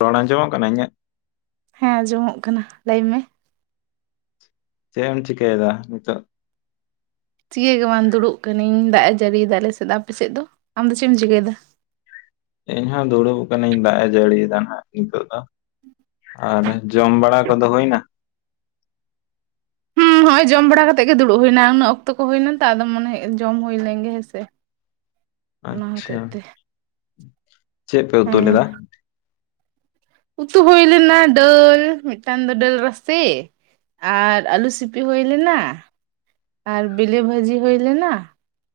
ᱨᱚᱲ ᱟᱸᱡᱚᱢᱚᱜ ᱠᱟᱱᱟ ᱤᱧᱟᱹᱜ᱾ ᱦᱮᱸ ᱚᱸᱡᱚᱢᱚᱜ ᱠᱟᱱᱟ ᱞᱟᱹᱭ ᱢᱮ᱾ ᱪᱮᱫ ᱮᱢ ᱪᱤᱠᱟᱹᱭᱮᱫᱟ ᱱᱤᱛᱚᱜ᱾ ᱪᱤᱠᱟᱹ ᱜᱮ ᱵᱟᱝ ᱫᱩᱲᱩᱵ ᱟᱠᱟᱹᱱᱟᱹᱧ ᱫᱟᱜ ᱮ ᱡᱟᱹᱲᱤᱭᱮᱫᱟ ᱟᱞᱮ ᱥᱮᱫ ᱟᱯᱮ ᱥᱮᱫ ᱫᱚ ᱟᱢ ᱫᱚ ᱪᱮᱫ ᱮᱢ ᱪᱤᱠᱟᱹᱭᱮᱫᱟ᱾ ᱤᱧ ᱦᱚᱸ ᱫᱩᱲᱩᱵ ᱟᱠᱟᱱᱟᱹᱧ ᱫᱟᱜ ᱮ ᱡᱟᱹᱲᱤ ᱭᱮᱫᱟ ᱱᱟᱜ ᱱᱤᱛᱚᱜ ᱫᱚ᱾ ᱟᱨ ᱡᱚᱢ ᱵᱟᱲᱟ ᱠᱚᱫᱚ ᱦᱩᱭᱮᱱᱟ᱾ ᱦᱮᱸ ᱦᱚᱭ ᱡᱚᱢ ᱵᱟᱲᱟ ᱠᱟᱛᱮᱜ ᱜᱮ ᱫᱩᱲᱩᱵ ᱦᱩᱭ ᱮᱱᱟ ᱩᱱᱟᱹ ᱚᱠᱛᱚ ᱠᱚ ᱦᱩᱭᱮᱱᱟ ᱛᱚ ᱟᱫᱚ ᱢᱚᱱᱮ ᱡᱚᱢ ᱦᱩᱭ ᱞᱮᱱ ᱜᱮ ᱦᱮᱸᱥᱮᱼᱼ ᱟᱪᱪᱷᱟ ᱪᱮᱫ ᱯᱮ ᱩᱛᱩ ᱦᱮᱸ ᱞᱮᱫᱟ? ᱩᱛᱩ ᱦᱩᱭ ᱞᱮᱱᱟ ᱫᱟᱹᱞ ᱢᱤᱫᱴᱟᱝ ᱫᱚ ᱫᱟᱹᱞ ᱨᱟᱥᱮ, ᱟᱨ ᱟᱹᱞᱩ ᱥᱤᱯᱤ ᱦᱩᱭ ᱞᱮᱱᱟ, ᱟᱨ ᱵᱤᱞᱤ ᱵᱷᱟᱹᱡᱤ ᱦᱩᱭ ᱞᱮᱱᱟ,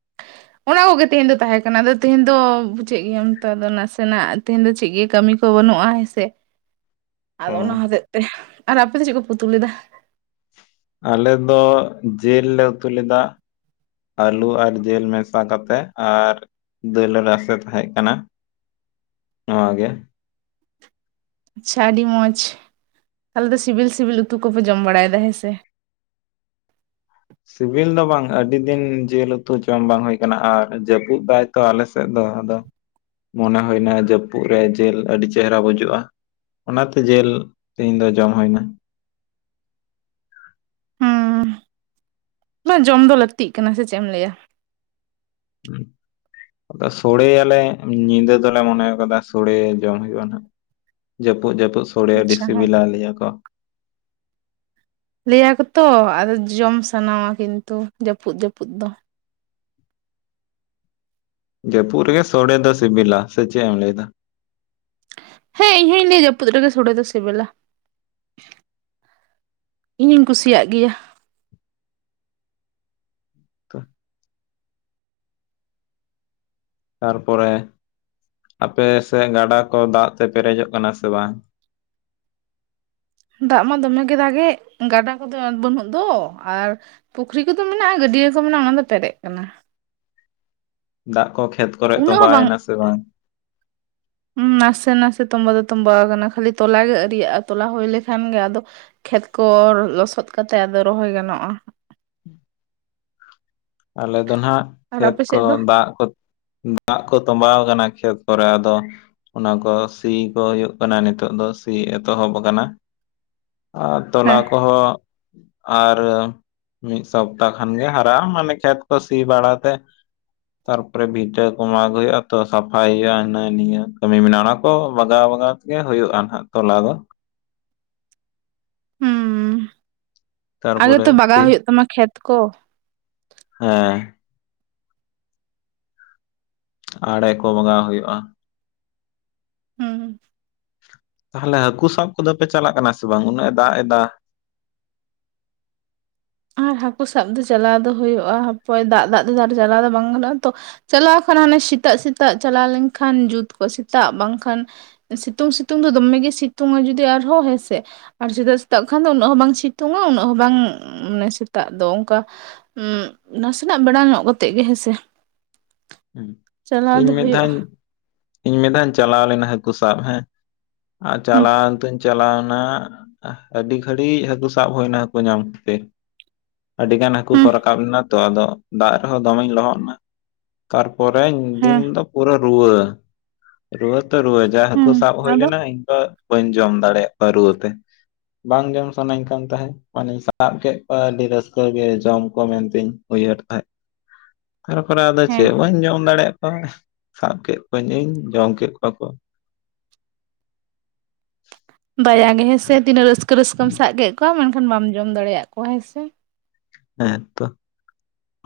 [unintelligible] ᱚᱱᱟ ᱠᱚᱜᱮ ᱛᱮᱦᱮᱧ ᱫᱚ ᱛᱟᱦᱮᱸᱠᱟᱱᱟ ᱟᱫᱚ ᱛᱮᱦᱮᱧ ᱫᱚ ᱵᱩᱡᱮᱜ ᱜᱮᱭᱟᱢ ᱛᱚ ᱟᱫᱚ ᱱᱟᱥᱮᱱᱟᱜ ᱛᱮᱦᱮᱧ ᱫᱚ ᱪᱮᱫ ᱜᱮ ᱠᱟᱹᱢᱤᱼᱼ ᱠᱚ ᱵᱟᱹᱱᱩᱜᱼᱟ ᱦᱮᱸ ᱥᱮᱼᱼ [unintelligible] ᱚ ᱟᱫᱚ ᱚᱱᱟ ᱦᱚᱛᱮᱜ ᱛᱮ ᱟᱨ ᱟᱯᱮ ᱫᱚ ᱪᱮᱫ ᱠᱚ ᱯᱮ ᱩᱛᱩ ᱞᱮᱫᱟ? ᱟᱞᱮ ᱫᱚ ᱡᱮᱞ ᱞᱮ ᱩᱛᱩ ᱞᱮᱫᱟ᱾ ᱟᱹᱞᱩ ᱟᱨ ᱡᱮᱞ ᱢᱮᱥᱟ ᱠᱟᱛᱮᱫ ᱟᱨᱼᱼ ᱫᱟᱹᱞ ᱨᱟᱥᱮ ᱛᱟᱦᱮᱸᱜ ᱠᱟᱱᱟ ᱱᱚᱣᱟᱜᱮᱼᱼ ᱟᱪᱪᱷᱟ ᱟᱹᱰᱤ ᱢᱚᱸᱡᱽ ᱛᱟᱦᱚᱞᱮ ᱫᱚ ᱥᱤᱵᱤᱞ ᱥᱤᱵᱤᱞ ᱩᱛᱩ ᱠᱚᱯᱮ ᱡᱚᱢ ᱵᱟᱲᱟᱭᱮᱫᱟ ᱦᱮᱸᱥᱮ, ᱥᱤᱵᱤᱞ ᱫᱚ ᱵᱟᱝ ᱟᱹᱰᱤ ᱫᱤᱱ ᱡᱤᱞ ᱩᱛᱩ ᱡᱚᱢ ᱵᱟᱝ ᱦᱩᱭ ᱟᱠᱟᱱᱟ ᱟᱨ ᱡᱟᱹᱯᱩᱫ ᱮᱫᱟᱭᱼᱼ ᱛᱚ ᱟᱞᱮ ᱥᱮᱫ ᱫᱚ ᱟᱫᱚ ᱢᱚᱱᱮ ᱦᱩᱭᱮᱱᱟ ᱡᱟᱹᱯᱩᱫ ᱨᱮ ᱡᱮᱞ ᱟᱹᱰᱤ ᱪᱮᱦᱨᱟ ᱵᱩᱡᱩᱜᱼᱟ᱾ ᱚᱱᱟᱛᱮ ᱡᱮᱞ ᱛᱮᱦᱮᱧ ᱫᱚ ᱡᱚᱢ ᱦᱳᱭ ᱮᱱᱟ᱾ ᱦᱩᱸ ᱵᱟᱝ ᱡᱚᱢ ᱫᱚ ᱞᱟᱹᱠᱛᱤᱜ ᱠᱟᱱᱟ ᱥᱮ ᱪᱮᱫ ᱮᱢ ᱞᱟᱹᱭᱟ? ᱦᱮᱸ [unintelligible] ᱟᱫᱚ ᱥᱚᱲᱮᱭᱟᱞᱮ ᱧᱤᱫᱟᱹ ᱫᱚᱞᱮ ᱢᱚᱱᱮ ᱟᱠᱟᱫᱟ ᱥᱚᱲᱮ ᱡᱚᱢ ᱦᱩᱭᱩᱜᱼᱟ ᱦᱟᱜ᱾ ᱡᱟᱹᱯᱩᱫ ᱡᱟᱹᱯᱩᱫ ᱥᱳᱲᱮ ᱟᱹᱰᱤ ᱟᱪᱪᱷᱟ ᱦᱮᱸ ᱥᱤᱵᱤᱞᱟ ᱞᱟᱹᱭᱟ ᱠᱚ᱾ ᱞᱟᱹᱭᱟᱠᱚ ᱛᱚ ᱟᱫᱚ ᱡᱚᱢ ᱥᱟᱱᱟᱣᱟ ᱠᱤᱱᱛᱩ ᱡᱟᱹᱯᱩᱫ ᱡᱟᱹᱯᱩᱫ ᱫᱚ ᱡᱟᱹᱯᱩᱜ ᱨᱮᱜᱮ ᱥᱚᱲᱮ ᱫᱚ ᱥᱤᱵᱤᱞᱟ ᱥᱮ ᱪᱮᱫ ᱮᱢ ᱞᱟᱹᱭ ᱫᱟ? ᱦᱮᱸ ᱤᱧ ᱦᱚᱸᱧ ᱞᱟᱹᱭᱟ ᱡᱟᱹᱯᱩᱫ ᱨᱮᱜᱮ ᱥᱚᱲᱮ ᱫᱚ ᱥᱤᱵᱤᱞᱟ᱾ ᱤᱧ ᱤᱧ ᱠᱩᱥᱤᱭᱟᱜ ᱜᱮᱭᱟ ᱛᱚ ᱛᱟᱨᱯᱚᱨᱮ ᱟᱯᱮ ᱥᱮᱜ ᱜᱟᱰᱟ ᱠᱚ ᱫᱟᱜ ᱛᱮ ᱯᱮᱨᱮᱡᱚᱜ ᱠᱟᱱᱟ ᱥᱮ ᱵᱟᱝ? ᱫᱟᱜ ᱢᱟ ᱫᱚᱢᱮ ᱜᱮ ᱫᱟᱠᱮᱜ ᱜᱟᱰᱟ ᱠᱚᱫᱚ ᱵᱟᱹᱱᱩᱜ ᱫᱚ ᱟᱨ ᱯᱩᱠᱷᱨᱤ ᱠᱚᱫᱚ ᱢᱮᱱᱟᱜ-ᱟ ᱜᱟᱹᱰᱭᱟᱹ ᱠᱚ ᱢᱮᱱᱟᱜ-ᱟ ᱚᱱᱟ ᱫᱚ ᱯᱮᱨᱮᱡ ᱠᱟᱱᱟ᱾ ᱫᱟᱜ ᱠᱚ ᱠᱷᱮᱛ ᱠᱚᱨᱮᱜ ᱩᱱᱟᱹᱜ ᱛᱚᱸᱵᱟ ᱦᱚᱸ ᱵᱟᱝ ᱭᱮᱱᱟ ᱥᱮ ᱵᱟᱝ? ᱱᱟᱥᱮ ᱱᱟᱥᱮ ᱛᱚᱸᱵᱟ ᱫᱚ ᱛᱚᱸᱵᱟᱣ ᱠᱟᱱᱟ ᱠᱷᱟᱹᱞᱤ ᱛᱚᱞᱟ ᱜᱮ ᱟᱹᱨᱤᱭᱟᱜᱼᱟ ᱛᱚᱞᱟ ᱦᱩᱭ ᱞᱮᱠᱷᱟᱱ ᱜᱮ ᱟᱫᱚ ᱠᱷᱮᱛ ᱠᱚ ᱞᱚᱥᱚᱫ ᱠᱟᱛᱮᱜ ᱟᱫᱚ ᱨᱚᱦᱚᱭ ᱜᱟᱱᱚᱜ-ᱟ ᱟᱞᱮ ᱫᱚ ᱱᱟᱜ ᱟᱨ ᱠᱷᱮᱛ ᱟᱯᱮ ᱠᱚ ᱥᱮᱫ ᱫᱚ ᱫᱟᱜ ᱠᱚᱛ ᱫᱟᱜ ᱠᱚ ᱛᱚᱸᱵᱟᱣ ᱟᱠᱟᱱᱟ ᱠᱷᱮᱛ ᱠᱚᱨᱮ ᱟᱫᱚ ᱚᱱᱟ ᱠᱚ ᱥᱤ ᱠᱚ ᱦᱩᱭᱩᱜ ᱠᱟᱱᱟ ᱱᱤᱛᱚᱜ ᱫᱚ ᱥᱤ ᱮᱛᱚᱦᱚᱵ ᱟᱠᱟᱱᱟ᱾ ᱟᱨ ᱛᱚᱞᱟ ᱦᱮᱸ ᱠᱚᱦᱚᱸ ᱟᱨ ᱢᱤᱫ ᱥᱚᱯᱛᱟᱦ ᱠᱷᱟᱱ ᱜᱮ ᱦᱟᱨᱟᱜᱼᱟ ᱢᱟᱱᱮ ᱠᱷᱮᱛ ᱠᱚ ᱥᱤ ᱵᱟᱲᱟᱛᱮ ᱛᱟᱨᱯᱚᱨᱮ ᱵᱷᱤᱴᱟᱹ ᱠᱚ ᱢᱟᱜ ᱦᱩᱭᱩᱜᱼᱟ ᱛᱚ ᱥᱟᱯᱷᱟᱭ ᱦᱩᱭᱩᱜᱼᱟ ᱦᱤᱱᱟᱹ ᱱᱤᱭᱟᱹ ᱠᱟᱹᱢᱤ ᱢᱮᱱᱟᱜᱼᱟ ᱚᱱᱟᱠᱚ ᱵᱟᱜᱟᱣ ᱵᱟᱜᱟᱣ ᱜᱮ ᱦᱩᱭᱩᱜᱼᱟᱱ ᱦᱟᱜ ᱛᱚᱞᱟ ᱫᱚ ᱟᱫᱚ ᱛᱚ ᱛᱟᱨᱯᱚᱨᱮ ᱵᱟᱜᱟᱣ ᱛᱤ ᱦᱩᱭᱩᱜ ᱛᱟᱢᱟ ᱠᱷᱮᱛ ᱠᱚ ᱦᱮᱸ ᱟᱲᱮ ᱠᱚ ᱵᱚᱸᱜᱟᱣ ᱦᱩᱭᱩᱜᱼᱟ᱾ ᱦᱩᱸ ᱛᱟᱦᱚᱞᱮ ᱦᱟᱹᱠᱩ ᱥᱟᱵ ᱠᱚᱫᱚ ᱯᱮ ᱪᱟᱞᱟᱜ ᱠᱟᱱᱟ ᱥᱮ ᱵᱟᱝ ᱩᱱᱟᱹᱜ ᱮ ᱫᱟᱜ ᱮᱫᱟ? ᱟᱨ ᱦᱟᱹᱠᱩ ᱥᱟᱵ ᱫᱚ ᱪᱟᱞᱟᱣ ᱫᱚ ᱦᱩᱭᱩᱜᱼᱟ ᱦᱟᱯᱚᱭ ᱫᱟᱜ ᱫᱟᱜ ᱛᱮᱫᱚ ᱟᱰᱤ ᱪᱟᱞᱟᱣ ᱫᱚ ᱵᱟᱝ ᱜᱟᱱᱚᱜᱼᱟ ᱛᱚ ᱪᱟᱞᱟᱣ ᱠᱷᱟᱱ ᱦᱟᱱᱮ ᱥᱮᱛᱟᱜ ᱥᱮᱛᱟᱜ ᱪᱟᱞᱟᱣ ᱞᱮᱱᱠᱷᱟᱱ ᱡᱩᱛ ᱠᱚᱜ ᱥᱮᱛᱟᱜ ᱵᱟᱝᱠᱷᱟᱱ ᱥᱤᱛᱩᱝ ᱥᱤᱛᱩᱝ ᱫᱚ ᱫᱚᱢᱮ ᱜᱮ ᱥᱤᱛᱩᱝᱼᱟ ᱡᱩᱫᱤ ᱟᱨᱦᱚᱸ ᱦᱮᱸᱥᱮ ᱟᱨ ᱥᱮᱛᱟᱜ ᱥᱮᱛᱟᱜ ᱠᱷᱟᱱ ᱫᱚ ᱩᱱᱟᱹᱜ ᱵᱟᱝ ᱥᱤᱛᱩᱝᱼᱟ ᱩᱱᱟᱹᱜ ᱵᱟᱝ ᱢᱟᱱᱮ ᱥᱮᱛᱟᱜ ᱫᱚ ᱚᱱᱠᱟ ᱱᱟᱥᱮᱱᱟᱜ ᱵᱮᱲᱟ ᱧᱚᱜ ᱠᱟᱛᱮᱜ ᱜᱮ ᱦᱮᱸᱥᱮ ᱦ [unintelligible] ᱦᱩᱸ ᱪᱟᱞᱟᱣ ᱤᱧ ᱫᱚ ᱢᱤᱫ ᱦᱩᱭᱩᱜᱼᱟ ᱫᱷᱟᱣᱤᱧ ᱢᱤᱫ ᱫᱷᱟᱣ ᱤᱧ ᱪᱟᱞᱟᱣ ᱞᱮᱱᱟ ᱦᱟᱹᱠᱩ ᱥᱟᱵ ᱦᱮᱸ ᱟᱨ ᱦᱩᱸ ᱪᱟᱞᱟᱣ ᱛᱚᱧ ᱪᱟᱞᱟᱣᱱᱟ ᱟᱹᱰᱤ ᱜᱷᱟᱹᱲᱤᱡ ᱦᱟᱹᱠᱩ ᱥᱟᱵ ᱦᱩᱭᱱᱟ ᱦᱟᱹᱠᱩ ᱧᱟᱢᱛᱮ ᱟᱹᱰᱤ ᱜᱟᱱ ᱦᱟᱹᱠᱩ ᱠᱚ ᱦᱩᱸ ᱨᱟᱠᱟᱵ ᱞᱮᱱᱟ ᱛᱚ ᱟᱫᱚ ᱫᱟᱜ ᱨᱮᱦᱚᱸ ᱫᱚᱢᱮᱧ ᱞᱚᱦᱚᱫ ᱱᱟ ᱛᱟᱨᱯᱚᱨᱮᱧ ᱫᱤᱱ ᱦᱮᱸ ᱫᱚ ᱯᱩᱨᱟᱹ ᱨᱩᱣᱟᱹ ᱨᱩᱣᱟᱹ ᱛᱚ ᱨᱩᱣᱟᱹ ᱡᱟ ᱦᱟᱹᱠᱩ ᱦᱩᱸ ᱥᱟᱵ ᱦᱩᱭ ᱟᱫᱚ ᱞᱮᱱᱟ ᱤᱧ ᱫᱚ ᱵᱟᱹᱧ ᱡᱚᱢ ᱫᱟᱲᱮᱭᱟᱜ ᱠᱚᱣᱟ ᱨᱩᱣᱟᱹᱛᱮ᱾ ᱵᱟᱝ ᱡᱚᱢ ᱥᱟᱱᱟᱧ ᱠᱟᱱ ᱛᱟᱦᱮᱸ ᱢᱟᱱᱮᱧ ᱥᱟᱵ ᱠᱮᱫ ᱠᱚᱣᱟ ᱟᱹᱰᱤ ᱨᱟᱹᱥᱠᱟᱹ ᱜᱮ ᱡᱚᱢ ᱠᱚ ᱢᱮᱱᱛᱮᱧ ᱩᱭᱦᱟᱹᱨ ᱛᱟᱦᱮᱸᱫ ᱛᱟᱨᱯᱚᱨᱮ ᱟᱫᱚ ᱦᱮᱸ ᱪᱮᱫ ᱵᱟᱹᱧ ᱡᱚᱢ ᱫᱟᱲᱮᱭᱟᱜ ᱠᱚᱣᱟ ᱥᱟᱵ ᱠᱮᱫ ᱠᱚᱣᱟᱹᱧ ᱤᱧ ᱡᱚᱢ ᱠᱮᱫ ᱠᱚᱣᱟ ᱠᱚ᱾ ᱫᱟᱭᱟ ᱜᱮ ᱦᱮᱸᱥᱮ ᱛᱤᱱᱟᱹᱜ ᱨᱟᱹᱥᱠᱟᱹ ᱨᱟᱹᱥᱠᱟᱹᱢ ᱥᱟᱵ ᱠᱮᱫ ᱠᱚᱣᱟ, ᱢᱮᱱᱠᱷᱟᱱ ᱵᱟᱢ ᱡᱚᱢ ᱫᱟᱲᱮᱭᱟ ᱠᱚᱣᱟ ᱦᱮᱸ ᱥᱮ? ᱦᱮᱸᱛᱚ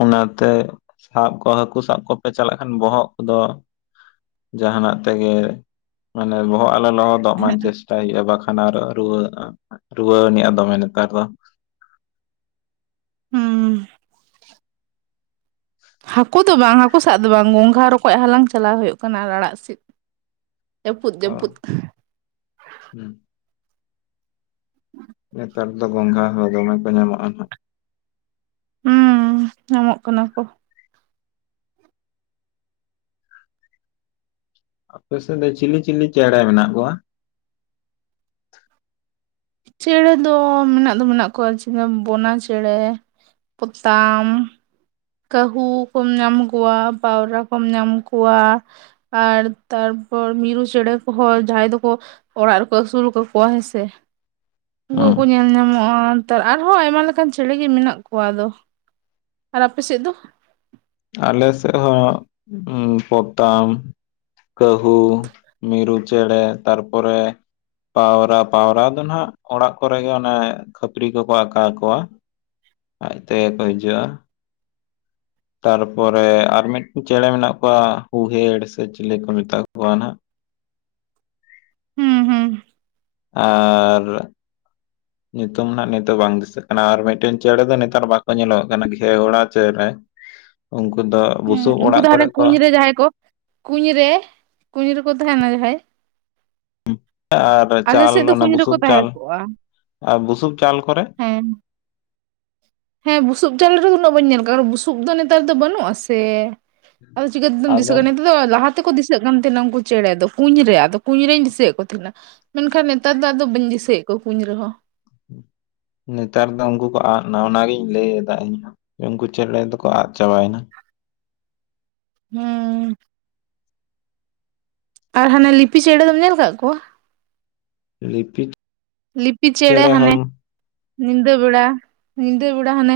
ᱚᱱᱟᱛᱮ ᱥᱟᱵ ᱠᱚ ᱦᱟᱹᱠᱩ ᱥᱟᱵ ᱠᱚᱯᱮ ᱪᱟᱞᱟᱜ ᱠᱷᱟᱱ ᱵᱚᱦᱚᱜ ᱠᱚᱫᱚ ᱡᱟᱦᱟᱱᱟᱜ ᱛᱮᱜᱮ ᱢᱟᱱᱮ ᱵᱚᱦᱚᱜ ᱟᱞᱚ ᱞᱚᱦᱚᱫ ᱛᱚᱜ ᱢᱟᱧ ᱪᱮᱥᱴᱟᱭ ᱦᱩᱭᱩᱜᱼᱟ ᱵᱟᱝᱠᱷᱟᱱ ᱟᱨᱚ ᱨᱩᱣᱟᱹ ᱨᱩᱣᱟᱹᱱᱤᱡᱼᱟ ᱫᱚᱢᱮ ᱱᱮᱛᱟᱨ ᱫᱚ᱾ ᱦᱩᱸ ᱦᱟᱹᱠᱩ ᱫᱚ ᱵᱟᱝ ᱦᱟᱹᱠᱩ ᱥᱟᱵ ᱫᱚ ᱵᱟᱝ ᱜᱚᱝᱜᱷᱟ ᱨᱚᱠᱚᱡ ᱦᱟᱞᱟᱝ ᱪᱟᱞᱟᱣ ᱦᱩᱭᱩᱜ ᱠᱟᱱᱟ ᱟᱨ ᱟᱲᱟᱜ ᱥᱤᱫ᱾ ᱡᱟᱹᱯᱩᱫ ᱚ ᱡᱟᱹᱯᱩᱫ, ᱦᱩᱸ [inaudible] ᱱᱮᱛᱟᱨ ᱫᱚ ᱜᱚᱸᱝᱜᱷᱟ ᱦᱚᱸ ᱫᱚᱢᱮ ᱠᱚ ᱧᱟᱢᱚᱜᱼᱟ ᱱᱟᱜ, ᱦᱩᱸ ᱧᱟᱢᱚᱜ ᱠᱟᱱᱟ ᱠᱚ, ᱟᱯᱮ ᱥᱮᱫ ᱫᱚ ᱪᱤᱞᱤ ᱪᱤᱞᱤ ᱪᱮᱬᱮ ᱢᱮᱱᱟᱜ ᱠᱚᱣᱟ, ᱪᱮᱬᱮ ᱫᱚ ᱢᱮᱱᱟᱜ ᱫᱚ ᱢᱮᱱᱟᱜ ᱠᱚᱣᱟ ᱪᱮᱬᱮ ᱵᱚᱱᱟ ᱪᱮᱬᱮ, ᱯᱚᱛᱟᱢ, ᱠᱟᱹᱦᱩ ᱠᱚᱢ ᱧᱟᱢ ᱠᱚᱣᱟ ᱯᱟᱣᱨᱟ ᱠᱚᱢ ᱧᱟᱢ ᱠᱚᱣᱟ, ᱟᱨ ᱛᱟᱨᱯᱚᱨ ᱢᱤᱨᱩ ᱪᱮᱬᱮ ᱠᱚᱦᱚᱸ ᱡᱟᱦᱟᱸᱭ ᱫᱚᱠᱚ, ᱚᱲᱟᱜ ᱨᱮᱠᱚ ᱟᱹᱥᱩᱞ ᱠᱟᱠᱚᱣᱟ ᱦᱮᱸ ᱥᱮ, ᱩᱱᱠᱩ ᱦᱩᱸ ᱠᱚᱠᱚ ᱧᱮᱞ ᱧᱟᱢᱚᱜᱼᱟ ᱱᱮᱛᱟᱨ ᱟᱨᱦᱚᱸ ᱟᱭᱢᱟ ᱞᱮᱠᱟᱱ ᱪᱮᱬᱮ ᱜᱮ ᱢᱮᱱᱟᱜ ᱠᱚᱣᱟ ᱟᱫᱚ, ᱟᱨ ᱟᱯᱮ ᱥᱮᱫ ᱫᱚ, ᱟᱞᱮ ᱥᱮᱫ ᱦᱚᱸ ᱯᱚᱛᱟᱢ, ᱠᱟᱹᱦᱩ ᱢᱤᱨᱩ ᱪᱮᱬᱮ ᱛᱟᱨᱯᱚᱨᱮ, ᱯᱟᱣᱨᱟ ᱯᱟᱣᱨᱟ ᱫᱚ ᱱᱟᱜ ᱚᱲᱟᱜ ᱠᱚᱨᱮ ᱜᱮ ᱚᱱᱮ ᱠᱷᱟᱹᱯᱟᱹᱨᱤ ᱠᱚᱠᱚ ᱟᱠᱟ ᱟᱠᱚᱣᱟ ᱟᱡ ᱛᱮᱜᱮ ᱠᱚ ᱦᱤᱡᱩᱜᱼᱟ, ᱛᱟᱨᱯᱚᱨᱮ ᱟᱨ ᱢᱤᱫᱴᱤᱡ ᱪᱮᱬᱮ ᱢᱮᱱᱟᱜ ᱠᱚᱣᱟ ᱦᱩᱦᱮᱲ ᱥᱮ ᱪᱤᱞᱤ ᱠᱚ ᱢᱮᱛᱟ ᱠᱚᱣᱟ, ᱠᱚᱣᱟ ᱱᱷᱟᱜ, ᱦᱩᱸ ᱦᱩᱸ, ᱟᱨ ᱧᱩᱛᱩᱢ ᱱᱟᱜ ᱱᱤᱛᱚᱜ ᱵᱟᱝ ᱫᱤᱥᱟᱹᱜ ᱠᱟᱱᱟ ᱟᱨ ᱢᱤᱫᱴᱮᱱ ᱪᱮᱬᱮ ᱫᱚ ᱱᱮᱛᱟᱨ ᱵᱟᱠᱚ ᱧᱮᱞᱚᱜ ᱠᱟᱱᱟ ᱜᱷᱮᱣᱲᱟ ᱪᱮᱬᱮ, ᱩᱱᱠᱩ ᱫᱚ ᱦᱩᱸ ᱵᱩᱥᱩᱵ ᱩᱱᱠᱩ ᱚᱲᱟᱜ ᱫᱚ ᱦᱟᱱᱮ ᱠᱚᱨᱮ ᱠᱚ, ᱠᱩᱧ ᱨᱮ ᱡᱟᱦᱟᱸᱭ ᱠᱚ, ᱠᱩᱧ ᱨᱮ ᱠᱩᱧ ᱨᱮᱠᱚ ᱛᱟᱦᱮᱸᱱᱟ ᱡᱟᱦᱟᱸᱭ, ᱟᱨ ᱟᱞᱮ ᱥᱮᱫ ᱪᱟᱞ ᱫᱚ ᱚᱱᱟ ᱠᱩᱧ ᱨᱮᱠᱚ ᱵᱩᱥᱩᱵ ᱛᱟᱦᱮᱸ ᱪᱟᱞ ᱠᱚᱜᱼᱟ ᱟᱨ ᱵᱩᱥᱩᱵ ᱪᱟᱞ ᱠᱚᱨᱮ ᱦᱮᱸ, ᱦᱮᱸ ᱵᱩᱥᱩᱵ ᱪᱟᱞ ᱨᱮᱫᱚ ᱩᱱᱟᱹᱜ ᱵᱟᱹᱧ ᱧᱮᱞ ᱠᱟᱜᱼᱟ ᱵᱩᱥᱩᱵ ᱫᱚ ᱱᱮᱛᱟᱨ ᱫᱚ ᱵᱟᱹᱱᱩᱜᱼᱟ ᱥᱮ, ᱟᱫᱚ ᱪᱤᱠᱟᱹ ᱛᱮᱫᱚᱢ ᱫᱤᱥᱟᱹᱜ ᱠᱟᱱᱟ᱾ ᱟᱫᱚ ᱞᱟᱦᱟ ᱛᱮᱠᱚ ᱫᱤᱥᱟᱹᱜ ᱠᱟᱱ ᱛᱟᱦᱮᱸᱱᱟ ᱩᱱᱠᱩ ᱪᱮᱬᱮ ᱫᱚ ᱠᱩᱸᱧ ᱨᱮ ᱟᱫᱚ ᱠᱩᱸᱧ ᱨᱮᱧ ᱫᱤᱥᱟᱹᱭᱮᱫ ᱠᱚ ᱛᱟᱦᱱᱮᱜ-ᱟ, ᱢᱮᱱᱠᱷᱟᱱ ᱱᱮᱛᱟᱨ ᱫᱚ ᱟᱫᱚ ᱵᱟᱹᱧ ᱫᱤᱥᱟᱹᱭᱮᱫ ᱠᱚᱣᱟ ᱠᱩᱧ ᱨᱮᱦᱚᱸ, ᱱᱮᱛᱟᱨ ᱫᱚ ᱩᱱᱠᱩ ᱠᱚ ᱟᱫ ᱮᱱᱟ ᱚᱱᱟᱜᱤᱧ ᱞᱟᱹᱭ ᱮᱫᱟ ᱤᱧᱦᱚᱸ, ᱩᱱᱠᱩ ᱪᱮᱬᱮ ᱫᱚᱠᱚ ᱟᱫ ᱪᱟᱵᱟᱭᱮᱱᱟ, ᱦᱩᱸ, ᱟᱨ ᱦᱟᱱᱮ ᱞᱤᱯᱤ ᱪᱮᱬᱮ ᱫᱚᱢ ᱧᱮᱞ ᱟᱠᱟᱫ ᱠᱚᱣᱟ, ᱞᱤᱯᱤᱠ, ᱞᱤᱯᱤ ᱪᱮᱬᱮ ᱦᱟᱱᱮ ᱧᱤᱫᱟᱹ ᱵᱮᱲᱟ ᱧᱤᱫᱟᱹ ᱵᱮᱲᱟ ᱦᱟᱱᱮ,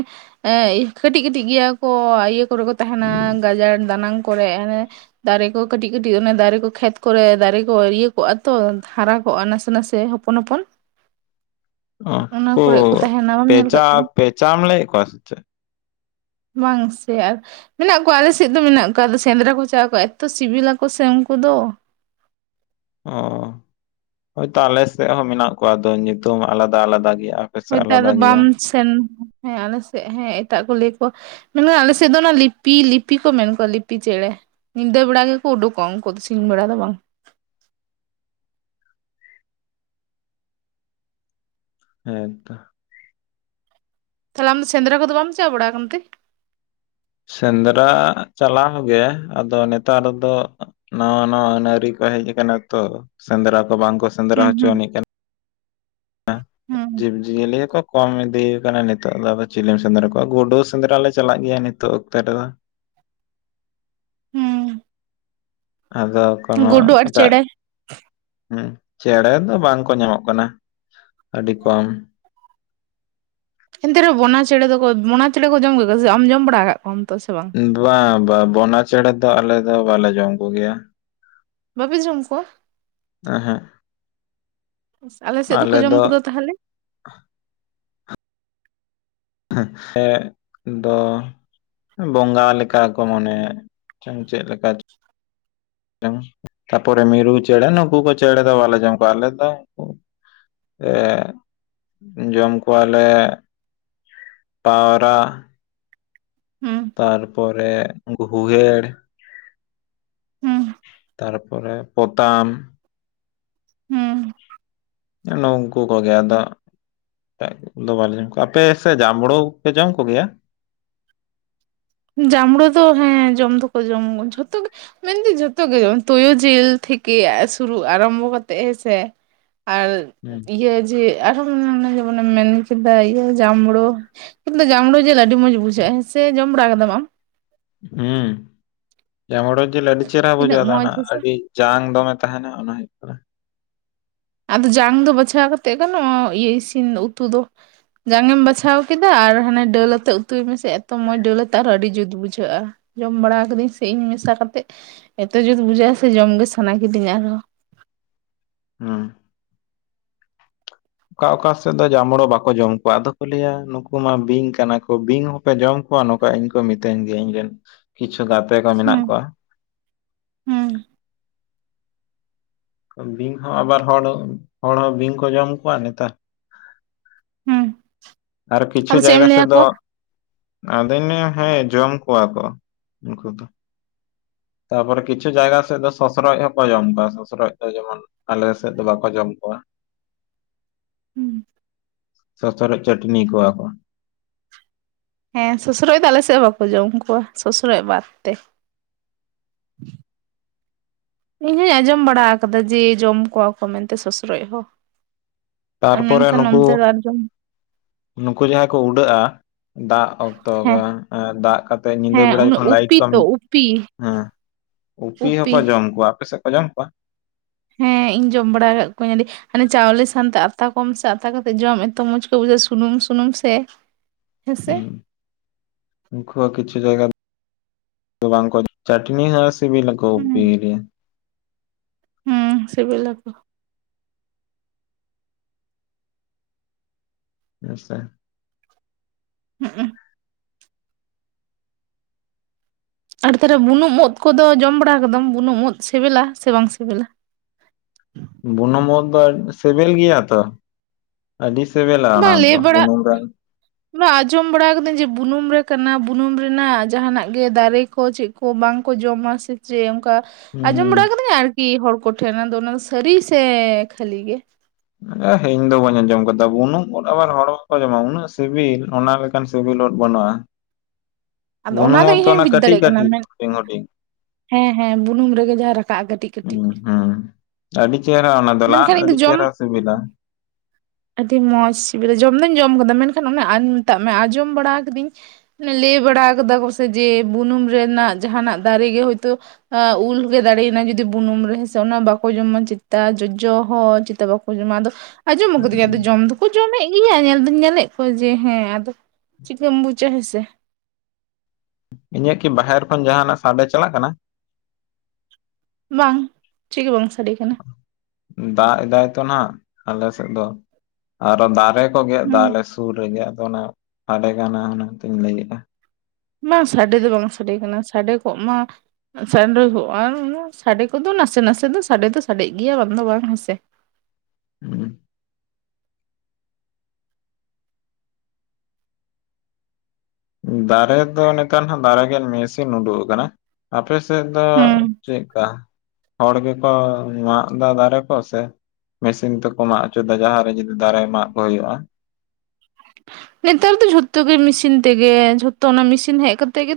ᱮ ᱠᱟᱹᱴᱤᱡ ᱠᱟᱹᱴᱤᱡ ᱜᱮᱭᱟ ᱠᱚ ᱟᱤᱭᱟᱹ ᱠᱚᱨᱮ ᱠᱚ ᱛᱟᱦᱮᱸᱱᱟ ᱜᱟᱡᱟᱲ ᱫᱟᱱᱟᱝ ᱠᱚᱨᱮ ᱟᱱᱮ, ᱫᱟᱨᱮ ᱠᱚ ᱠᱟᱹᱴᱤᱡ ᱠᱟᱹᱴᱤᱡ ᱚᱱᱮ ᱫᱟᱨᱮ ᱠᱚ ᱠᱷᱮᱛ ᱠᱚᱨᱮ ᱫᱟᱨᱮ ᱠᱚ ᱤᱭᱟᱹ ᱠᱚᱜᱼᱟ ᱛᱚ ᱦᱟᱨᱟ ᱠᱚᱜᱼᱟ ᱱᱟᱥᱮ ᱱᱟᱥᱮ ᱦᱚᱯᱚᱱ ᱦᱚᱯᱚᱱ, ᱚ ᱚᱱᱟ ᱩᱱᱠᱩ ᱠᱚᱨᱮ ᱠᱚ ᱛᱟᱦᱮᱱᱟ ᱵᱟᱢ ᱧᱮᱞ ᱟᱠᱟᱫ ᱯᱮᱪᱟ ᱠᱚᱣᱟ ᱯᱮᱪᱟᱢ ᱞᱟᱹᱭᱮᱫ ᱠᱚᱭᱟ ᱥᱮ ᱪᱮᱫ, ᱵᱟᱝ ᱥᱮ ᱟᱨ, ᱢᱮᱱᱟᱜ ᱠᱚᱣᱟ ᱟᱞᱮ ᱥᱮᱫ ᱫᱚ ᱢᱮᱱᱟᱜ ᱠᱚᱣᱟ ᱟᱞᱮ ᱥᱮᱫ ᱫᱚ ᱢᱮᱱᱟᱜ ᱠᱚᱣᱟ ᱟᱫᱚ ᱥᱮᱸᱫᱽᱨᱟ ᱠᱚ ᱪᱟᱜ ᱟᱠᱚ ᱮᱛᱚ ᱥᱤᱵᱤᱞᱟᱠᱚ ᱥᱮ ᱩᱱᱠᱚ ᱫᱚ, ᱚ ᱦᱳᱭᱛᱚ ᱟᱞᱮ ᱥᱮᱫ ᱦᱚᱸ ᱢᱮᱱᱟᱜ ᱠᱚᱣᱟ ᱟᱫᱚ ᱧᱩᱛᱩᱢ ᱟᱞᱟᱫᱟ ᱟᱞᱟᱫᱟ ᱜᱮᱭᱟ, ᱥᱮᱫ ᱦᱳᱭᱛᱚ ᱟᱞᱟᱫᱟ ᱟᱫᱚ ᱜᱮᱭᱟ ᱵᱟᱢ ᱥᱮᱱ ᱦᱮᱸ ᱟᱞᱮᱥᱮᱫ ᱦᱮᱸ ᱮᱴᱟᱜ ᱠᱚ ᱞᱟᱹᱭ ᱠᱚᱣᱟ, ᱢᱮᱱᱠᱷᱟᱱ ᱟᱞᱮ ᱥᱮᱫ ᱫᱚ ᱚᱱᱟ ᱞᱤᱯᱤ ᱞᱤᱯᱤ ᱠᱚ ᱢᱮᱱ ᱠᱚᱣᱟ ᱞᱤᱯᱤ ᱪᱮᱬᱮ, ᱧᱤᱫᱟᱹ ᱵᱮᱲᱟ ᱜᱮᱠᱚ ᱩᱰᱩᱚᱜᱼᱟ ᱩᱱᱠᱩ ᱫᱚ ᱥᱤᱧ ᱵᱮᱲᱟ ᱫᱚ ᱵᱟᱝ, ᱦᱮᱸ ᱛᱚ, ᱛᱟᱦᱚᱞᱮ ᱟᱢ ᱫᱚ ᱥᱮᱸᱫᱽᱨᱟ ᱠᱚᱫᱚ ᱵᱟᱢ ᱪᱟ ᱵᱲᱲᱟ ᱠᱟᱱ ᱛᱮ, ᱥᱮᱸᱫᱽᱨᱟ ᱪᱟᱞᱟᱣ ᱜᱮ ᱟᱫᱚ ᱱᱮᱛᱟᱨ ᱫᱚ, ᱱᱟᱭᱟ ᱱᱟᱣᱟ ᱟᱹᱱ ᱟᱹᱨᱤ ᱠᱚ ᱦᱮᱡ ᱟᱠᱟᱱᱟ ᱛᱚ ᱥᱮᱸᱫᱽᱨᱟ ᱠᱚ ᱵᱟᱝ ᱠᱚ ᱥᱮᱸᱫᱽᱨᱟ ᱦᱩᱸ ᱦᱩᱸ ᱦᱚᱪᱚᱱᱤᱡ ᱠᱟᱱᱟ, ᱡᱤᱵᱽ, ᱡᱤᱭᱟᱹᱞᱤ ᱜᱮᱠᱚ ᱠᱚᱢ ᱤᱫᱤᱭ ᱠᱟᱱᱟ ᱱᱤᱛᱚᱜ ᱫᱚ ᱟᱫᱚ ᱪᱤᱞᱤᱢ ᱥᱮᱸᱫᱽᱨᱟ ᱠᱚᱣᱟ ᱜᱩᱰᱩ ᱥᱮᱸᱫᱽᱨᱟ ᱞᱮ ᱪᱟᱞᱟᱜ ᱜᱮᱭᱟ ᱱᱤᱛᱚᱜ ᱚᱠᱛᱮ ᱨᱮᱫᱚ, ᱦᱩᱸ ᱟᱫᱚ ᱦᱩᱸ ᱠᱚᱱᱳ ᱜᱩᱰᱩ ᱟᱨ ᱮᱴᱟᱜ, ᱪᱮᱬᱮ ᱦᱩᱸ ᱪᱮᱬᱮ ᱫᱚ ᱵᱟᱝ ᱠᱚ ᱧᱟᱢᱚᱜ ᱠᱟᱱᱟ ᱟᱹᱰᱤ ᱠᱚᱢ, ᱮᱱᱛᱮ ᱨᱮᱦᱚᱸ ᱵᱚᱱᱟ ᱪᱮᱬᱮ ᱫᱚᱠᱚ ᱵᱚᱱᱟ ᱪᱮᱬᱮ ᱠᱚ ᱡᱚᱢ ᱠᱮᱫ ᱠᱚᱣᱟ ᱥᱮ ᱟᱢ ᱡᱚᱢ ᱵᱟᱲᱟ ᱟᱠᱟᱫ ᱠᱚᱣᱟᱢ ᱛᱚ ᱥᱮ ᱵᱟᱝ? ᱵᱟᱝ ᱵᱟ ᱵᱚᱱᱟ ᱪᱮᱬᱮ ᱫᱚ ᱟᱞᱮ ᱫᱚ ᱵᱟᱞᱮ ᱡᱚᱢ ᱠᱚᱜᱮᱭᱟ, ᱵᱟᱯᱮ ᱡᱚᱢ ᱠᱚᱣᱟ? ᱮᱸᱦᱮᱸᱜ, ᱟᱞᱮ ᱥᱮᱫ ᱫᱚᱠᱚ ᱡᱚᱢ ᱠᱚᱫᱚ ᱛᱟᱦᱟᱞᱮ, ᱦᱮᱸ ᱮᱸᱜ ᱫᱚ, ᱵᱚᱸᱜᱟ ᱞᱮᱠᱟ ᱠᱚ ᱢᱚᱱᱮᱭᱮᱜ ᱪᱮᱫ ᱞᱮᱠᱟ ᱪᱚ ᱴᱮᱝ, ᱛᱟᱯᱚᱨᱮ ᱢᱤᱨᱩ ᱪᱮᱬᱮ ᱱᱩᱠᱩ ᱠᱚ ᱪᱮᱬᱮ ᱫᱚ ᱵᱟᱞᱮ ᱡᱚᱢ ᱠᱚᱣᱟ ᱟᱞᱮ ᱫᱚ, ᱮᱸᱜ ᱡᱚᱢ ᱠᱚᱣᱟ ᱞᱮ, ᱯᱟᱸᱣᱨᱟ, ᱩᱸ ᱛᱟᱨᱯᱚᱨᱮ ᱩᱱᱠᱩ ᱦᱩᱭᱮᱲ, ᱦᱩᱸ ᱛᱟᱨᱯᱚᱨᱮ ᱯᱚᱛᱟᱢ, ᱦᱩᱸ, ᱱᱩᱝᱠᱩ ᱠᱚᱜᱮ ᱟᱫᱚ, ᱫᱚ ᱵᱟᱞᱮ ᱡᱚᱢ ᱠᱚᱣᱟ ᱟᱯᱮ ᱥᱮ ᱡᱟᱢᱲᱩ ᱯᱮ ᱡᱚᱢ ᱠᱚ ᱜᱮᱭᱟ? ᱡᱟᱢᱲᱩ ᱫᱚ ᱦᱮᱸ ᱡᱚᱢ ᱫᱚᱠᱚ ᱡᱚᱢ ᱡᱷᱚᱛᱚ ᱜᱮ, ᱢᱮᱱᱫᱟᱹᱧ ᱡᱷᱚᱛᱚ ᱜᱮ ᱦᱩᱭᱩᱜ-ᱟ ᱛᱩᱭᱩ ᱡᱤᱞ ᱛᱷᱮᱠᱮ ᱥᱩᱨᱩ ᱟᱨᱟᱢᱵᱚ ᱠᱟᱛᱮᱜ ᱦᱮᱸ ᱥᱮ, ᱟᱨ ᱦᱩᱸ ᱤᱭᱟᱹ ᱡᱮ, ᱟᱨᱦᱚᱢ ᱚᱱᱮ ᱡᱮᱢᱚᱱᱮᱢ ᱢᱮᱱ ᱠᱮᱫᱟ ᱤᱭᱟᱹ ᱡᱟᱢᱲᱩ ᱠᱤᱱᱛᱩ ᱡᱟᱢᱲᱩ ᱡᱮᱞᱮ ᱟᱰᱤ ᱟᱹᱰᱤ ᱢᱚᱸᱡᱽ ᱵᱩᱡᱷᱟᱹᱜ-ᱟ ᱦᱮᱸ ᱥᱮ ᱡᱚᱢ ᱵᱟᱲᱟ ᱠᱟᱫᱟᱢ ᱟᱢ? ᱦᱩᱸ ᱡᱟᱢᱲᱩ ᱡᱤᱞ ᱟᱹᱰᱤ ᱪᱮᱦᱮᱨᱟ ᱛᱤᱱᱟᱹᱜ ᱵᱩᱡᱷᱟᱹᱜ-ᱟ ᱟᱫᱚ ᱢᱚᱸᱡᱽ ᱚᱱᱟ ᱦᱮᱸᱥᱮ ᱟᱹᱰᱤ, ᱡᱟᱝ ᱫᱚᱢᱮ ᱛᱟᱦᱮᱸᱱᱟ ᱚᱱᱟ ᱦᱩᱭᱩᱜ ᱠᱟᱱᱟ, ᱟᱫᱚ ᱡᱟᱝ ᱫᱚ ᱵᱟᱪᱷᱟᱣ ᱠᱟᱛᱮᱫ ᱜᱟᱱᱚᱜ-ᱟ ᱤᱭᱟᱹ ᱤᱥᱤᱱ ᱩᱛᱩ ᱫᱚ, ᱡᱟᱝ ᱮᱢ ᱵᱟᱪᱷᱟᱣ ᱠᱮᱫᱟ ᱟᱨ ᱦᱟᱱᱮ ᱫᱟᱹᱞ ᱟᱛᱮ ᱩᱛᱩᱭ ᱢᱮᱥᱮ ᱮᱛᱚ ᱢᱚᱸᱡᱽ ᱰᱟᱹᱞ ᱟᱛᱮ ᱟᱨᱚᱸ ᱟᱹᱰᱤ ᱡᱩᱛ ᱵᱩᱡᱷᱟᱹᱜ-ᱟ᱾ ᱡᱚᱢ ᱵᱟᱲᱟ ᱟᱠᱟᱫᱟᱹᱧ ᱥᱮ ᱤᱧ ᱢᱮᱥᱟ ᱠᱟᱛᱮᱫ ᱮᱛᱚ ᱡᱩᱛ ᱵᱩᱡᱷᱟᱹᱜ-ᱟ ᱥᱮ ᱡᱚᱢ ᱜᱮ ᱥᱟᱱᱟ ᱠᱤᱫᱤᱧᱟ ᱟᱨᱦᱚᱸ, ᱦᱩᱸ ᱚᱠᱟ ᱚᱠᱟ ᱥᱮᱫ ᱫᱚ ᱡᱟᱢᱲᱩ ᱵᱟᱠᱚ ᱡᱚᱢ ᱠᱚᱣᱟ ᱟᱫᱚ ᱠᱚ ᱞᱟᱹᱭᱟ ᱱᱩᱠᱩ ᱢᱟ ᱵᱤᱧ ᱠᱟᱱᱟ ᱠᱚ ᱵᱤᱧ, ᱯᱮ ᱡᱚᱢ ᱠᱚᱣᱟ ᱱᱚᱠᱟ ᱤᱧ ᱠᱚ ᱢᱤᱛᱟᱹᱧ ᱜᱮᱭᱟ ᱤᱧ ᱨᱮᱱ ᱠᱤᱪᱷᱩ ᱜᱟᱛᱮ ᱠᱚ ᱢᱮᱱᱟᱜ ᱦᱩᱸ ᱠᱚᱣᱟ, ᱦᱩᱸ ᱵᱤᱧ ᱦᱚᱸ ᱟᱵᱟᱨ ᱦᱚᱲᱚ ᱦᱚᱲ ᱦᱚᱸ ᱵᱤᱧ ᱠᱚ ᱡᱚᱢ ᱠᱚᱣᱟ ᱱᱮᱛᱟᱨ, ᱦᱩᱸ ᱟᱨ ᱠᱤᱪᱷᱩ ᱟᱫᱚ ᱪᱮᱫ ᱮᱢ ᱡᱟᱭᱜᱟ ᱞᱟᱹᱭ ᱥᱮᱫ ᱫᱚ, ᱟᱠᱚᱣᱟ ᱟᱫᱚᱧ ᱞᱟᱹᱭᱟ ᱦᱮᱸ ᱡᱚᱢ ᱠᱚᱣᱟ ᱠᱚ ᱩᱱᱠᱩ ᱫᱚ, ᱛᱟᱯᱚᱨᱮ ᱠᱤᱪᱷᱩ ᱡᱟᱭᱜᱟ ᱥᱮᱫ ᱫᱚ ᱥᱚᱥᱚᱨᱚᱡ ᱦᱚᱠᱚ ᱡᱚᱢ ᱠᱚᱣᱟ ᱥᱚᱥᱚᱨᱚᱡ ᱫᱚ ᱡᱮᱢᱚᱱ, ᱟᱞᱮ ᱥᱮᱫ ᱫᱚ ᱵᱟᱠᱚ ᱡᱚᱢ ᱠᱚᱣᱟ, ᱦᱩᱸ ᱥᱚᱥᱨᱚᱡ ᱪᱟᱹᱴᱱᱤ ᱠᱚᱣᱟ ᱠᱚ, ᱦᱮᱸ ᱥᱚᱥᱨᱚᱡ ᱫᱚ ᱟᱞᱮ ᱥᱮᱜ ᱦᱚᱸ ᱵᱟᱠᱚ ᱡᱚᱢ ᱠᱚᱣᱟ ᱥᱚᱥᱨᱚᱡ ᱵᱟᱫ ᱛᱮ᱾ ᱤᱧᱦᱚᱸᱧ ᱟᱸᱡᱚᱢ ᱵᱟᱲᱟᱣ ᱠᱟᱫᱟ ᱡᱮ, ᱡᱚᱢ ᱠᱚᱣᱟ ᱠᱚ ᱢᱮᱱ ᱛᱮ ᱥᱚᱥᱨᱚᱡ ᱦᱚ᱾ ᱛᱟᱨᱯᱚᱨᱮ ᱱᱩᱠᱩ ᱫᱚ ᱟᱨ ᱡᱚᱢ ᱱᱩᱠᱩ ᱡᱟᱦᱟᱸᱭ ᱠᱚ ᱩᱰᱟᱹᱜᱼᱟ ᱫᱟᱜ ᱚᱠᱛᱚ ᱦᱮᱸ ᱜᱮ ᱮᱸ ᱫᱟᱜ ᱠᱟᱛ ᱛᱮ ᱧᱤᱫᱟᱹ ᱦᱮᱸ ᱵᱮᱲᱟ ᱩᱱᱟᱹᱜ ᱡᱚᱠᱷᱚᱱ ᱞᱟᱭᱤᱰ ᱩᱯᱤ ᱠᱚᱢ ᱛᱚ ᱩᱯᱤ ᱦᱮᱸ ᱩᱯᱤ ᱦᱚᱸ ᱠᱚ ᱡᱚᱢ ᱠᱚᱣᱟ, ᱟᱯᱮ ᱥᱮᱜ? ᱠᱚ ᱡᱚᱢ ᱠᱚᱣᱟ? ᱦᱮᱸ ᱤᱧ ᱡᱚᱢ ᱵᱟᱲᱟᱣ ᱠᱟᱜ ᱠᱚᱣᱟᱹᱧ ᱟᱹᱰᱤ ᱦᱟᱱᱮ ᱪᱟᱣᱞᱮ ᱥᱟᱱᱛᱮ ᱟᱛᱟ ᱠᱚᱢ ᱥᱮ ᱟᱛᱟ ᱠᱟᱛᱮᱜ ᱡᱚᱢ ᱮᱛᱚ ᱢᱚᱡᱽ ᱠᱚ ᱵᱩᱡᱷᱟᱹᱜᱼᱟ ᱥᱩᱱᱩᱢ ᱥᱩᱱᱩᱢ ᱥᱮ᱾ ᱦᱮᱸ ᱥᱮ? ᱦᱩᱸ ᱩᱱᱠᱩ ᱦᱚᱸ ᱠᱤᱪᱷᱩ ᱡᱟᱭᱜᱟ ᱵᱟᱝ ᱠᱚ ᱪᱟᱴᱱᱤ ᱦᱚᱸ ᱥᱤᱵᱤᱞ ᱟᱠᱚ ᱠᱚ ᱩᱯᱤ ᱜᱤ- ᱦᱩᱸ ᱥᱮᱵᱮᱞᱟ ᱠᱚ᱾ ᱦᱮᱸᱥᱮ ᱦᱩᱸᱜᱼᱩ ᱟᱨ ᱛᱟᱦᱞᱮ ᱵᱩᱱᱩᱢ ᱩᱫ ᱠᱚᱫᱚ ᱡᱚᱢ ᱵᱟᱲᱟ ᱠᱟᱫᱟᱢ ᱵᱩᱱᱩᱢ ᱩᱫ ᱥᱤᱵᱤᱞᱟ ᱥᱮ ᱵᱟᱝ ᱥᱤᱵᱤᱞᱟ? ᱵᱩᱱᱩᱢ ᱩᱫᱽ ᱫᱚ ᱥᱤᱵᱤᱞ ᱜᱮᱭᱟ ᱛᱚ᱾ ᱟᱹᱰᱤ ᱥᱮᱵᱮᱞᱟ ᱚᱱᱟ ᱫᱚ ᱵᱩᱱᱩᱢ ᱨᱮᱱ ᱵᱟ ᱟᱸᱡᱚᱢ ᱵᱟᱲᱟᱣ ᱠᱟᱹᱫᱟᱹᱧ ᱡᱮ ᱵᱩᱱᱩᱢ ᱨᱮ ᱠᱟᱱᱟ ᱵᱩᱱᱩᱢ ᱨᱮᱱᱟᱜ ᱡᱟᱦᱱᱟᱜ ᱜᱮ ᱫᱟᱨᱮ ᱠᱚ ᱪᱮᱜ ᱠᱚ ᱵᱟᱝᱠᱚ ᱡᱚᱢᱟ ᱥᱮ ᱪᱮ ᱚᱝᱠᱟ ᱟᱸᱡᱚᱢ ᱦᱩᱸ ᱵᱟᱲᱟᱣ ᱠᱟᱹᱫᱟᱹᱧ ᱟᱨᱠᱤ ᱦᱚᱲ ᱠᱚᱴᱷᱮᱱ ᱟᱫᱚ ᱚᱱᱟ ᱫᱚ ᱥᱟᱹᱨᱤ ᱥᱮ ᱠᱷᱟᱹᱞᱤ ᱜᱮ? ᱮ ᱤᱧ ᱫᱚ ᱵᱟᱹᱧ ᱟᱸᱡᱚᱢ ᱠᱟᱫᱟ ᱵᱩᱱᱩᱢ ᱩᱫᱽ ᱟᱵᱟᱨ ᱦᱚᱲ ᱵᱟᱠᱚ ᱡᱚᱢᱟ ᱩᱱᱟᱹᱜ ᱥᱤᱵᱤᱞ ᱚᱱᱟ ᱞᱟᱹ ᱠᱟᱱ ᱥᱤᱵᱤᱞ ᱩᱫ ᱵᱟᱹᱱᱩᱜᱼᱟ, ᱟᱫᱚ ᱵᱩᱱᱩᱢ ᱫᱚ ᱩᱫ ᱤᱧ ᱛᱚ ᱦᱚᱧ ᱚᱱᱟ ᱵᱩᱡ ᱠᱟᱹᱴᱤᱡ ᱫᱟᱲᱮᱭᱟᱜ ᱠᱟᱱᱟ ᱠᱟᱹᱴᱤᱡ ᱢᱮᱱ ᱦᱩᱰᱤᱧ ᱦᱩᱰᱤᱧ᱾ ᱦᱮᱸ ᱦᱮᱸ ᱵᱩᱱᱩᱢ ᱨᱮᱜᱮ ᱡᱟᱦᱟᱸ ᱨᱟᱠᱟᱜᱼᱟ ᱠᱟᱹᱴᱤᱡ᱾ ᱠᱟᱹᱴᱤᱡ ᱩᱸ ᱦᱩᱸ ᱟᱹᱰᱤ ᱪᱮᱦᱨᱟ ᱚᱱᱟ ᱫᱚ ᱞᱟᱜ ᱢᱮᱱᱠᱷᱟᱱ ᱤᱧ ᱫᱚ ᱟᱹᱰᱤ ᱡᱚᱢ ᱪᱮᱦᱨᱟ ᱥᱤᱵᱤᱞᱟ᱾ ᱟᱹᱰᱤ ᱢᱚᱸᱡᱽ ᱥᱤᱵᱤᱞᱟ ᱡᱚᱢ ᱫᱚᱧ ᱡᱚᱢ ᱠᱟᱫᱟ ᱢᱮᱱᱠᱷᱟᱱ ᱚᱱᱟ ᱟᱱ ᱢᱮᱛᱟᱜ ᱢᱮ ᱟᱸᱡᱚᱢ ᱵᱟᱲᱟᱣ ᱠᱟᱫᱟᱹᱧ ᱞᱟᱹᱭ ᱵᱟᱲᱟᱣ ᱠᱟᱫᱟ ᱠᱚᱥᱮ ᱡᱮ ᱵᱩᱱᱩᱢ ᱨᱮᱱᱟᱜ ᱡᱟᱦᱟᱱᱟᱜ ᱫᱟᱨᱮ ᱜᱮ ᱦᱳᱭᱛᱳ ᱮ ᱩᱞ ᱜᱮ ᱫᱟᱲᱮᱭᱱᱟ ᱡᱩᱫᱤ ᱵᱩᱱᱩᱢ ᱨᱮ ᱦᱮᱥᱮ ᱚᱱᱟ ᱵᱟᱠᱚ ᱡᱚᱢᱟ ᱪᱮᱛᱟ ᱡᱚᱡᱚ ᱦᱚᱸ ᱪᱮᱛᱟ ᱵᱟᱠ ᱠᱚ ᱡᱚᱢᱟ ᱟᱫᱚ ᱟᱡᱚᱢ ᱠᱟᱫᱟᱹᱧ ᱟᱫᱚ ᱡᱚᱢ ᱫᱚ ᱠᱚ ᱡᱚᱢᱮᱜ ᱜᱮᱭᱟ ᱧᱮᱞ ᱫᱚᱧ ᱧᱮᱞᱮᱜ ᱠᱚᱣᱟ ᱡᱮ ᱦᱮᱸ ᱟᱫᱚ ᱪᱤᱠᱟᱹᱢ ᱵᱩᱡᱟ ᱦᱮᱸ ᱥᱮ᱾ ᱤᱧᱟᱹᱜ ᱠᱤ ᱵᱟᱦᱮᱨ ᱠᱷᱚᱱ ᱡᱟᱦᱱᱟᱜ ᱥᱟᱰᱮ ᱪᱟᱞᱟᱜ ᱠᱟᱱᱟ? ᱵᱟᱝ ᱪᱮᱜ ᱜᱮ ᱵᱟᱝ ᱥᱟᱰᱮ ᱠᱟᱱᱟ᱾ ᱫᱟᱜ ᱮᱫᱟᱭ ᱛᱚ ᱱᱟᱜ ᱟᱞᱮ ᱥᱮᱫ ᱫᱚ ᱟᱨᱚ ᱫᱟᱨᱮ ᱠᱚ ᱜᱮᱫ ᱫᱟ ᱦᱩᱸ ᱟᱞᱮ ᱥᱩᱨ ᱨᱮᱜᱮ ᱟᱫᱚ ᱚᱱᱟ ᱥᱟᱰᱮ ᱠᱟᱱᱟ ᱚᱱᱟᱛᱤᱧ ᱞᱟᱹᱭᱮᱜᱼᱟ᱾ ᱵᱟᱝ ᱥᱟᱰᱮ ᱫᱚ ᱵᱟᱝ ᱥᱟᱰᱮ ᱠᱟᱱᱟ, ᱥᱟᱰᱮ ᱠᱚᱜ ᱢᱟ ᱥᱟᱱᱰᱮ ᱠᱚᱜ ᱟᱝ ᱥᱟᱰᱮ ᱠᱚᱫᱚ ᱱᱟᱥᱮ ᱱᱟᱥᱮ ᱫᱚ ᱥᱟᱰᱮ ᱫᱚ ᱥᱟᱰᱮᱜ ᱜᱮᱭᱟ ᱵᱟᱝ ᱫᱚ ᱵᱟᱝ ᱦᱮᱸᱥᱮ᱾ [inaudible] ᱫᱟᱨᱮ ᱫᱚ ᱱᱮᱛᱟᱨ ᱱᱟᱦᱟᱜ ᱫᱟᱨᱮᱜᱮᱫ ᱢᱮᱥᱤᱱ ᱩᱰᱩᱜ ᱠᱟᱱᱟ ᱟᱯᱮ ᱥᱮ ᱥᱮᱜ ᱫᱚ ᱦᱩᱸ ᱪᱮᱜᱠᱟ ᱦᱚᱲ ᱜᱮᱠᱚ ᱢᱟᱜ ᱫᱟ ᱫᱟᱨᱮ ᱠᱚ? ᱥᱮ ᱢᱮᱥᱤᱱ ᱛᱮᱠᱚ ᱢᱟᱜ ᱦᱚᱪᱚᱭᱫᱟ ᱡᱟᱦᱟᱸ ᱨᱮ ᱡᱩᱫᱤ ᱫᱟᱨᱮ ᱢᱟᱜ ᱠᱚ ᱦᱩᱭᱩᱜᱼᱟ᱾ ᱱᱮᱛᱟᱨ ᱫᱚ ᱡᱷᱚᱛᱚ ᱜᱮ ᱢᱮᱥᱤᱱ ᱛᱮᱜᱮ ᱡᱷᱚᱛᱚ ᱚᱱᱟ ᱢᱮᱥᱤᱱ ᱦᱮᱜ ᱠᱟᱛᱮᱜ ᱜᱮ